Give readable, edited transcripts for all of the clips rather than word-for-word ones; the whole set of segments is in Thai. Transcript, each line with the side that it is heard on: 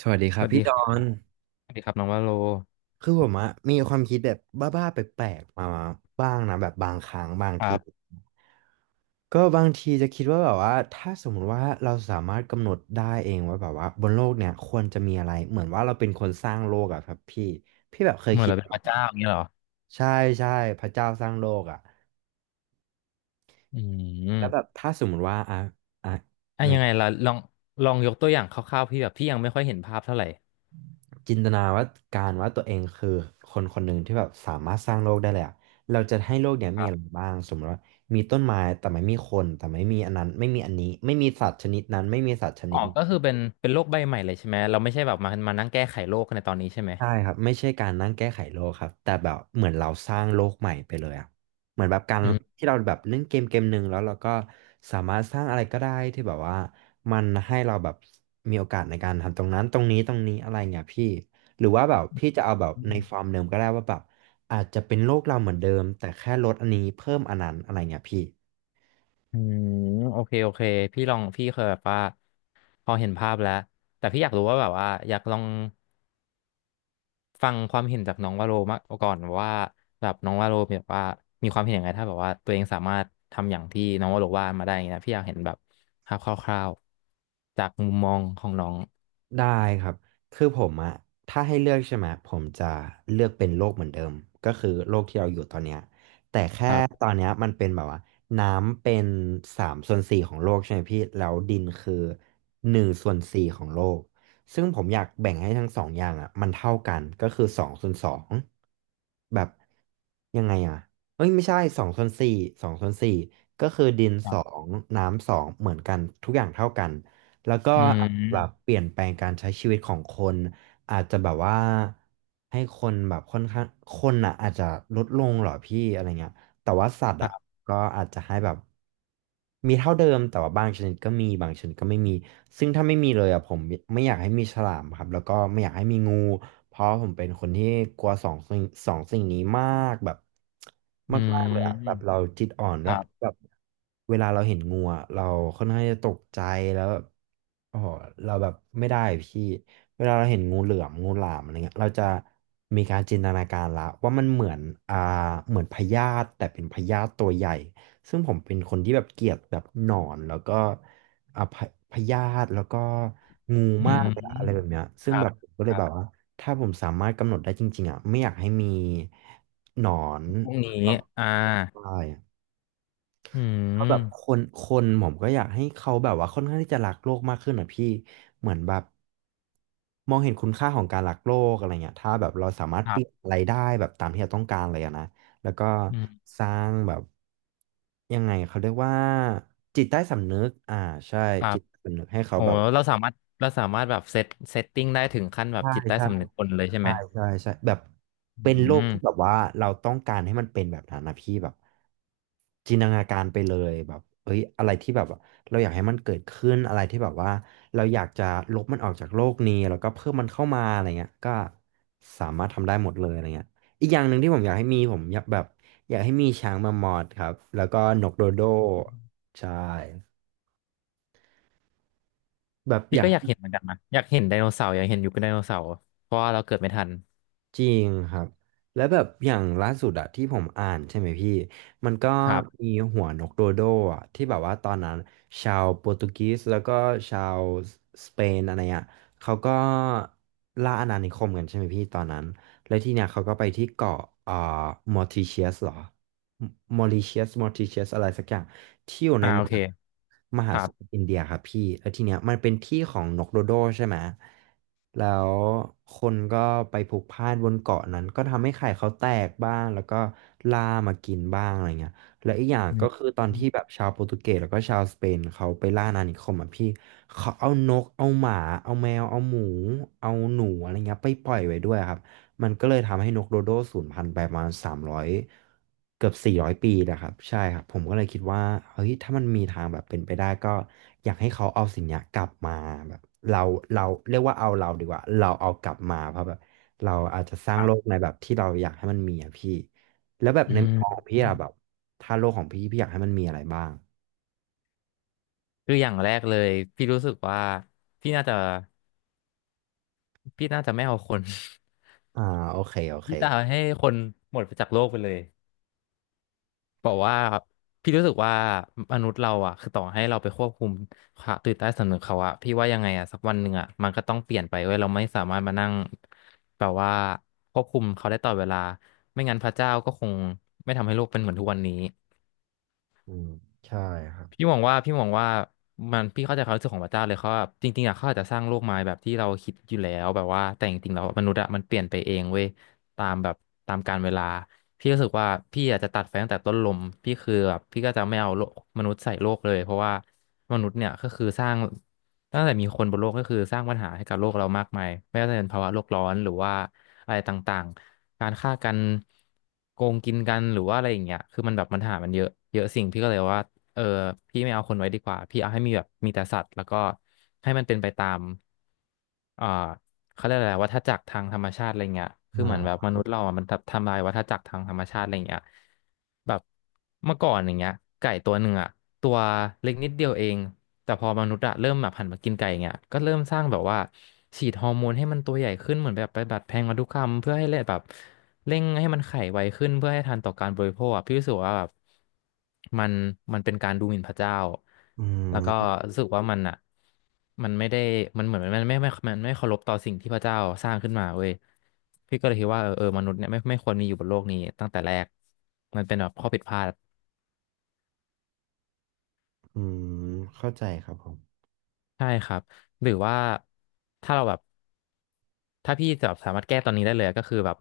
right: สวัสดีค
left: ส
right: รับ
left: วัส
right: พี่
left: ดี
right: ด
left: ค
right: อ
left: รั
right: น
left: บสวัสดีครับน้องวาโล
right: คือผมอะมีความคิดแบบบ้าๆแปลกๆมาบ้างนะแบบบางครั้งบาง
left: ค
right: ที
left: รับ
right: ก็บางทีจะคิดว่าแบบว่าถ้าสมมุติว่าเราสามารถกำหนดได้เองว่าแบบว่าบนโลกเนี่ยควรจะมีอะไรเหมือนว่าเราเป็นคนสร้างโลกอะครับพี่พี่แบบเคย
left: เหมือน
right: คิด
left: เราเป็นพระเจ้าอย่างนี้เหรอ
right: ใช่ใช่พระเจ้าสร้างโลกอะ
left: อื
right: แล้วแบ
left: ม
right: บถ้าสมมุติว่าอ่ะ
left: อ่ะยังไงล่ะลองยกตัวอย่างคร่าวๆพี่แบบพี่ยังไม่ค่อยเห็นภาพเท่าไหร่
right: จินตนาว่าการว่าตัวเองคือคนคนหนึ่งที่แบบสามารถสร้างโลกได้เลยอะเราจะให้โลกเนี้ย
left: ค
right: มี
left: รั
right: อะไร
left: บ
right: บ้างสมมติว่ามีต้นไม้แต่ไม่มีคนแต่ไม่มีอันนั้นไม่มีอันนี้ไม่มีสัตว์ชนิดนั้นไม่มีสัตว์ชนิ
left: อ๋อ
right: ด
left: ก็คือเป็
right: นี้
left: นโลกใบใหม่เลยใช่ไหมเราไม่ใช่แบบมานั่งแก้ไขโลกในตอนนี้ใช่ไหม
right: ใช่ครับไม่ใช่การนั่งแก้ไขโลกครับแต่แบบเหมือนเราสร้างโลกใหม่ไปเลยอ่ะเหมือนแบบการ
left: อืม
right: ที่เราแบบเล่นเกมเกมหนึ่งแล้วเราก็สามารถสร้างอะไรก็ได้ที่แบบว่ามันให้เราแบบมีโอกาสในการทำตรงนั้นตรงนี้อะไรเงี้ยพี่หรือว่าแบบพี่จะเอาแบบในฟอร์มเดิมก็ได้ว่าแบบอาจจะเป็นโลกเราเหมือนเดิมแต่แค่ลดอันนี้เพิ่มอันนั้นอะไรเงี้ยพี่
left: อืมโอเคโอเคพี่ลองพี่เคยแบบว่าพอเห็นภาพแล้วแต่พี่อยากรู้ว่าแบบว่าอยากลอง ฟังความเห็นจากน้องวาโรมาก่อนว่าแบบน้องวาโรแบบว่ามีความเห็นยังไงถ้าแบบว่าตัวเองสามารถทำอย่างที่น้องวาโรว่ามาได้อย่างเงี้ยนะพี่อยากเห็นแบบภาพคร่าวๆจากมุมมองของน้อง
right: ได้ครับคือผมอะถ้าให้เลือกใช่ไหมผมจะเลือกเป็นโลกเหมือนเดิมก็คือโลกที่เราอยู่ตอนเนี้ยแต่แค่
left: ครั
right: ต
left: บ
right: อนเนี้ยมันเป็นแบบว่าน้ำเป็นสามส่วนสี่ของโลกใช่ไหมพี่แล้วดินคือหนึ่งส่วนสี่ของโลกซึ่งผมอยากแบ่งให้ทั้งสองอย่างอะมันเท่ากัน ก็คือสองส่วนสองแบบยังไงอะเอ้ยไม่ใช่สองส่วนสี่สองส่วนสี่ก็คือดิน
left: ค
right: ส
left: รั
right: อ
left: บ
right: งน้ำสองเหมือนกันทุกอย่างเท่ากัน แล้วก็
left: อื
right: แบบ
left: ม
right: เปลี่ยนแปลงการใช้ชีวิตของคนอาจจะแบบว่าให้คนแบบค่อนข้างคนอ่ะอาจจะลดลงเหรอพี่อะไรเงี้ย แต่ว่าสัตว์
left: ค
right: อ่ะ
left: รับ
right: ก็อาจจะให้แบบมีเท่าเดิมแต่ว่าบางชนิดก็มีบางชนิดก็ไม่มีซึ่งถ้าไม่มีเลยอ่ะผมไม่อยากให้มีฉลามครับแล้วก็ไม่อยากให้มีงูเพราะผมเป็นคนที่กลัวสองสิ่งนี้มากแบบ
left: อื
right: มากๆเลยอ่ะแบบ
left: ม
right: เราจิตอ่อน
left: ค
right: ด้วย
left: รับ
right: แบบเวลาเราเห็นงูอะเราค่อนข้างจะตกใจแล้ว โอ้โหเราแบบไม่ได้พี่เวลาเราเห็นงูเหลือมงูหลามอะไรเงี้ยเราจะมีการจินตนาการละว่ามันเหมือนอ่าเหมือนพยาธิแต่เป็นพยาธิตัวใหญ่ซึ่งผมเป็นคนที่แบบเกลียดแบบหนอนแล้วก็อ่าพะพยาธิแล้วก็งู
left: อื
right: มาก
left: ม
right: เลยอะอะไรแบบเนี้ยซึ่งแบบผมก็เลยแบบว่าถ้าผมสามารถกำหนดได้จริงๆอ่ะไม่อยากให้มีหนอน
left: พรุ่งนี้
right: คร
left: อ่า
right: ไบ
left: อื
right: ก็แบบค
left: ม
right: นคนผมก็อยากให้เขาแบบว่าค่อนข้างที่จะรักโลกมากขึ้นอ่ะพี่เหมือนแบบมองเห็นคุณค่าของการรักโลกอะไรเงี้ยถ้าแบบเราสามารถ
left: ค
right: เป
left: รั
right: ลี่ยน
left: บ
right: อะไรได้แบบตามที่เราต้องการเลยอะนะแล้วก็
left: อืม
right: สร้างแบบยังไงเขาเรียกว่าจิตใต้สำนึกใช่
left: ครั
right: จิ
left: บ
right: ตใต้สำนึกให้เขา
left: โอ้
right: แบบ
left: เราสามารถเราสามารถแบบเซตติ้งได้ถึงขั้นแบบ
right: ใช่
left: จิตใต้
right: ใช่
left: สำนึกคนเลยใช่ไห
right: ใช่
left: ม
right: ใช่ใช่แบบ
left: อื
right: เป็นโลกที่แบ
left: ม
right: บว่าเราต้องการให้มันเป็นแบบนั้นนะพี่แบบ จินตนาการไปเลยแบบเอ้ยอะไรที่แบบว่าเราอยากให้มันเกิดขึ้นอะไรที่แบบว่าเราอยากจะลบมันออกจากโลกนี้แล้วก็เพิ่มมันเข้ามาอะไรเงี้ยก็สามารถทำได้หมดเลยอะไรเงี้ยอีกอย่างหนึ่งที่ผมอยากให้มีผมอยากแบบอยากให้มีช้างมามอดครับแล้วก็นกโดโดใช่แบบ
left: พี่
right: อยา
left: ก็
right: ก
left: อยากเห็นเหมือนกันนะอยากเห็นไดโนเสาร์อยากเห็นยุคไดโนเสาร์เพราะว่าเราเกิดไม่ทัน
right: จริงครับแล้วแบบอย่างล่าสุดอะที่ผมอ่านใช่ไหมพี่มันก็
left: ครับ
right: มีหัวนกโดโดอะที่แบบว่าตอนนั้นชาวโปรตุเกสแล้วก็ชาวสเปนอะไรอะเขาก็ล่าอาณานิคมกันใช่ไหมพี่ตอนนั้นแล้วที่เนี่ยเขาก็ไปที่เกาะเอ่อมอริเชียสหรอมอริเชียสมอริเชียสอะไรสักอย่าง ที่อยู่ใน
left: อ่า
right: ม
left: โอเค
right: หาม
left: ค
right: หา
left: รั
right: ส
left: บ
right: มุทรอินเดียครับพี่แล้วทีเนี้ยมันเป็นที่ของนกโดโดใช่ไหมแล้วคนก็ไปพลุกพล่านบนเกาะนั้นก็ทำให้ไข่เขาแตกบ้างแล้วก็ล่ามากินบ้างอะไรเงี้ยแลวอีกอย่าง
left: อื
right: ก็
left: ม
right: คือตอนที่แบบชาวโปรตุเกสแล้วก็ชาวสเปนเขาไปล่าอาณานิคมอ่ะพี่เขาเอานกเอาหมาเอาแมวเอาหมูเอาหนูอะไรเงี้ยไปปล่อยไว้ด้วยครับ มันก็เลยทำให้นกโดโดสูญพันธุ์ไปประมาณ300เกือบ400ปีนะครับใช่ครับผมก็เลยคิดว่าเฮ้ยถ้ามันมีทางแบบเป็นไปได้ก็อยากให้เขาเอาสิ่งเนี้ยกลับมาแบบเราเราเรียกว่าเอาเราดีกว่าเราเอากลับมาเพราะแบบเราอาจจะส
left: ค
right: ร้าง
left: รั
right: โลก
left: บ
right: ในแบบที่เราอยากให้มันมีอะพี่แล้วแบบ
left: อื
right: ในมุม
left: ม
right: มองของพี่อะแบบถ้าโลกของพี่อยากให้มันมีอะไรบ้าง
left: คืออย่างแรกเลยพี่รู้สึกว่าพี่น่าจะไม่เอาคน
right: อ่าโอเคโอ เค
left: พี่จะเอาให้คนหมดไปจากโลกไปเลย บอกว่าพี่รู้สึกว่ามนุษย์เราอ่ะคือต่อให้เราไปควบคุมความตื่นใต้สำนึกเขาอ่ะพี่ว่ายังไงอ่ะสักวันหนึ่งอ่ะมันก็ต้องเปลี่ยนไปเว้ยเราไม่สามารถมานั่งแบบว่าควบคุมเขาได้ตลอดเวลาไม่งั้นพระเจ้าก็คงไม่ทำให้โลกเป็นเหมือนทุกวันนี้
right: อืมใช่ครับ
left: พี่มองว่ามันพี่เข้าใจความรู้สึกของพระเจ้าเลยเขาว่าจริงๆอ่ะเขาอาจจะสร้างโลกมาแบบที่เราคิดอยู่แล้วแบบว่าแต่จริงๆแล้วมนุษย์อ่ะมันเปลี่ยนไปเองเว้ยตามแบบตามกาลเวลาพี่รู้สึกว่าพี่อาจจะตัดไฟตั้งแต่ต้นลมพี่คือแบบพี่ก็จะไม่เอาโลกมนุษย์ใส่โลกเลยเพราะว่ามนุษย์เนี่ยก็คือสร้างตั้งแต่มีคนบนโลกก็คือสร้างปัญหาให้กับโลกเรามากมายไม่ว่าจะเป็นภาวะโลกร้อนหรือว่าอะไรต่างๆการฆ่ากันโกงกินกันหรือว่าอะไรอย่างเงี้ยคือมันแบบปัญหามันเยอะเยอะสิ่งพี่ก็เลยว่า เออพี่ไม่เอาคนไว้ดีกว่าพี่เอาให้มีแบบมีแต่สัตว์แล้วก็ให้มันเป็นไปตามเอ่อเขาเรียกอะไรวัฏจักรทางธรรมชาติอะไรเงี้ยคือ
right: อ่
left: เหมือนแบบม
right: า
left: นุษย์เราอ่ะมันทำลายวัฏจักรทางธรรมชาติอะไรเงี้ยแบบเมื่อก่อนอย่างเงี้ยไก่ตัวหนึ่งอ่ะตัวเล็กนิดเดียวเองแต่พอมนุษย์อะเริ่มแบบหันมากินไก่อย่างเงี้ยก็เริ่มสร้างแบบว่าฉีดฮอร์โมนให้มันตัวใหญ่ขึ้นเหมือนแบบไปดัดแปลงพันธุกรรมเพื่อให้เลยแบบ เร่งให้มันไขไวขึ้นเพื่อให้ทันต่อการบริโภคอะพี่รู้สึกว่าแบบมันมันเป็นการดูหมิ่นพระเจ้า
right: อื
left: แล้วก็
right: ม
left: รู้สึกว่ามันอ่ะมันไม่ได้มันเหมือนมันไม่มันไม่เคารพต่อสิ่งที่พระเจ้าสร้างขึ้นมาเว้ยพี่ก็เลยคิดว่าเออมนุษย์เนี่ยไม่ควรมีอยู่บนโลกนี้ตั้งแต่แรกมันเป็นแบบข้อผิดพลาด
right: อืมเข้าใจครับผม
left: ใช่ครับหรือว่าถ้าเราแบบ ถ้าพี่แบบสามารถแก้ตอนนี้ได้เลยก็คือแบบ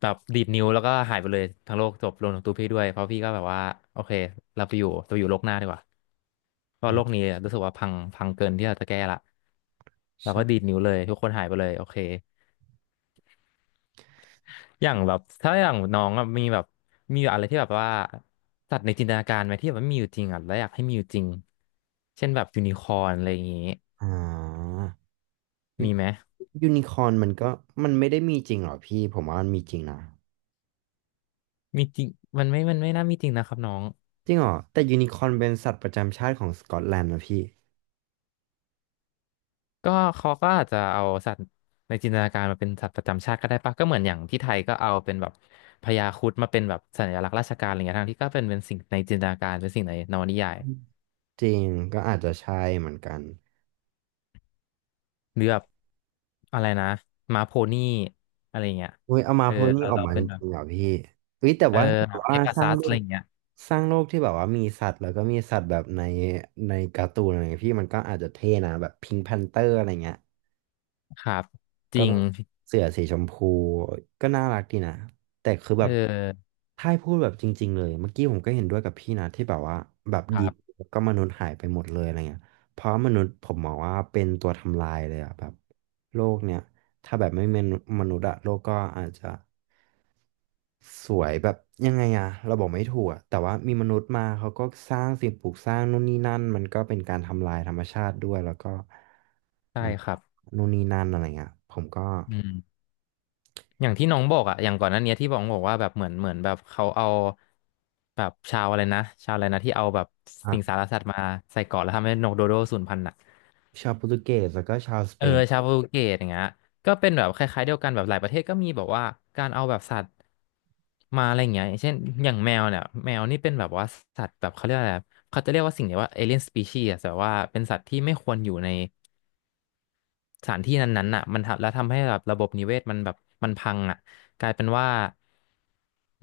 left: ดีดนิ้วแล้วก็หายไปเลยทั้งโลกจบรวมถึงตัวพี่ด้วยเพราะพี่ก็แบบว่าโอเคเราไปอยู่เราอยู่โลกหน้าดีกว่าเพ
right: อื
left: ราะโล
right: ม
left: กนี้รู้สึกว่าพังเกินที่เราจะแก้ละเราก็ดี
right: ใช่
left: ดนิ้วเลยทุกคนหายไปเลยโอเคอย่างแบบถ้าอย่างน้องอะมีแบบมีอะไรที่แบบว่าสัตว์ในจินตนาการไหมที่แบบไม่มีอยู่จริงอ่ะแล้วอยากให้มีอยู่จริงเช่นแบบยูนิคอร์นอะไรอย่างงี้
right: อ่า
left: มีไหม
right: ยูนิคอร์นมันก็มันไม่ได้มีจริงหรอพี่ผมว่ามันมีจริงนะ
left: มีจริงมันไม่น่ามีจริงนะครับน้อง
right: จริงเหรอแต่ยูนิคอร์นเป็นสัตว์ประจำชาติของสกอตแลนด์นะพี่
left: ก็เขาก็อาจจะเอาสัตว์ในจินตนาการมาเป็นสัตว์ประจำชาติก็ได้ปะก็เหมือนอย่างที่ไทยก็เอาเป็นแบบพญาครุฑมาเป็นแบบสัญลักษณ์ราชการอะไรเงี้ยทั้งที่ก็เป็นสิ่งในจินตนาการเป็นสิ่งในนวนิยาย
right: จริงก็อาจจะใช่เหมือนกัน
left: หรือแบบอะไรนะม้าโพนี่อะไรเงี้ย
right: เว้ยเอามา
left: เออ
right: โพสต์นี้
left: เรา
right: ออก
left: เรา
right: มาจ
left: เป็นแบบ
right: ริงๆเหรอพี่เฮ้ยแต่
left: เออ
right: ว่าถ้าแบ
left: แบ
right: บ
left: บเพ
right: ว่า
left: กา
right: สร้า
left: ซั
right: ง
left: ส
right: โล
left: อะไร
right: ก
left: เงี้ย
right: สร้างโลกที่แบบว่ามีสัตว์แล้วก็มีสัตว์แบบในในการ์ตูนอะไรเงี้ยพี่มันก็อาจจะเท่นะแบบพิงค์แพนเตอร์อะไรเงี้ย
left: ครับจ
right: ก็
left: ริ
right: แบ
left: ง
right: บเสือสีชมพูก็น่ารักดีนะแต่คือแบ
left: เอ
right: บ
left: อ
right: ถ้าให้พูดแบบจริงๆเลยเมื่อกี้ผมก็เห็นด้วยกับพี่นะที่แบบว่าแบบ
left: ค
right: ดี
left: รับ
right: แล้วก็มนุษย์หายไปหมดเลยอะไรเงี้ยเพราะมนุษย์ผมมองว่าเป็นตัวทำลายเลยอะแบบโลกเนี่ยถ้าแบบไม่มีมนุษย์อะโลกก็อาจจะสวยแบบยังไงอะเราบอกไม่ถูกอะแต่ว่ามีมนุษย์มาเขาก็สร้างสิ่งปลูกสร้างนู่นนี่นั่นมันก็เป็นการทำลายธรรมชาติด้วยแล้วก็
left: ใช่
right: มัน
left: ครับ
right: นู่นนี่นั่นอะไรเงี้ยผมก็
left: อืม อย่างที่น้องบอกอะอย่างก่อนหน้านี้ที่บอกว่าแบบเหมือนแบบเขาเอาแบบชาวอะไรนะชาวอะไรนะที่เอาแบบสิงสารสัตว์มาใส่เกาะแล้วทำให้นกโดโดสูญพันธุ์อะ
right: ชาวโปรตุเกสแล้วก็ชาวส
left: เอ
right: เป
left: อ
right: น
left: ชาวโปรตุเกสอย่างเงี้ยก็เป็นแบบคล้ายๆเดียวกันแบบหลายประเทศก็มีแบบว่าการเอาแบบสัตว์มาอะไรอย่างเงี้ยอย่างเช่นอย่างแมวเนี่ยแมวนี่เป็นแบบว่าสัตว์แบบเขาเรียกอะไรอะเขาจะเรียกว่าสิ่งเนี้ยว่าเอเลียนสปีชีส์แต่ว่าเป็นสัตว์ที่ไม่ควรอยู่ใน สถานที่นั้นๆน่ะมันทำแล้วทำให้แบบระบบนิเวศมันแบบมันพังอ่ะกลายเป็นว่า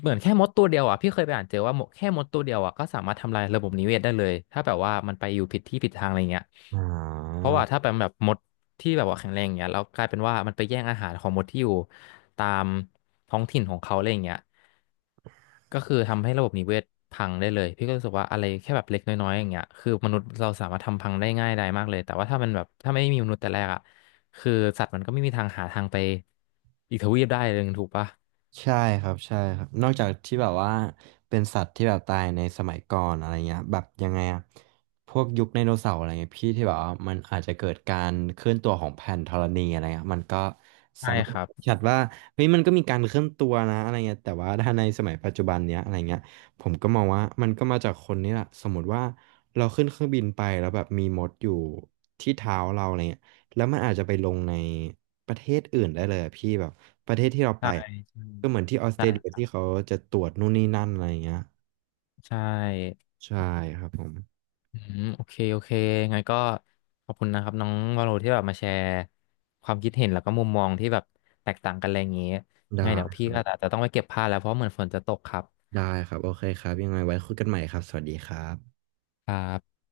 left: เหมือนแค่มดตัวเดียวอ่ะพี่เคยไปอ่านเจอว่าหมดแค่มดตัวเดียวอ่ะก็สามารถทำลายระบบนิเวศได้เลยถ้าแบบว่ามันไปอยู่ผิดที่ผิดทางอะไรเงี้ย
right: อ๋อ
left: เพราะว่าถ้าเป็นแบบมดที่แบบว่าแข็งแรงเงี้ยแล้วกลายเป็นว่ามันไปแย่งอาหารของมดที่อยู่ ตามท้องถิ่นของเขาอะไรอย่างเงี้ยก็คือทำให้ระบบนิเวศพังได้เลยพี่ก็รู้สึกว่าอะไรแค่แบบเล็กน้อยๆอย่างเงี้ยคือมนุษย์เราสามารถทำพังได้ง่ายได้มากเลยแต่ว่าถ้ามันแบบถ้าไม่มีมนุษย์แต่แรกอ่ะคือสัตว์มันก็ไม่มีทางหาทางไปอีกทวีปได้เลยถูกปะ
right: ใช่ครับใช่ครับนอกจากที่แบบว่าเป็นสัตว์ที่แบบตายในสมัยก่อนอะไรเงี้ยแบบยังไงอะพวกยุคไดโนเสาร์อะไรเงี้ยพี่ที่แบบว่ามันอาจจะเกิดการเคลื่อนตัวของแผ่นธรณีอะไรเงี้ยมันก็
left: ใช่
right: สามารถ
left: ครั
right: ชั
left: บ
right: ดว่าเฮ้ยมันก็มีการเคลื่อนตัวนะอะไรเงี้ยแต่ว่าถ้าในสมัยปัจจุบันเนี้ยอะไรเงี้ยผมก็มองว่ามันก็มาจากคนนี่แหละสมมติว่าเราขึ้นเครื่องบินไปแล้วแบบมีมดอยู่ที่เท้าเราอะไรเงี้ยแล้วมันอาจจะไปลงในประเทศอื่นได้เลยอะพี่แบบ ประเทศที่เราไปอะก็เหมือนที่ออสเตรเลียที่เขาจะตรวจนู่นนี่นั่นอะไรอย่างเงี้ย
left: ใช่
right: ใช่ครับผม
left: อืมโอเคโอเคงั้นก็ขอบคุณนะครับน้องวาโลที่แบบมาแชร์ความคิดเห็นแล้วก็มุมมองที่แบบแตกต่างกันอะไรอย่างเงี้ยไง
right: ได้
left: เดี๋ยวพี่ก็อาจจะต้องไปเก็บผ้าแล้วเพราะเหมือนฝนจะตกครับ
right: ได้ครับโอเคครับยังไงไว้คุยกันใหม่ครับสวัสดีครับ
left: ครับ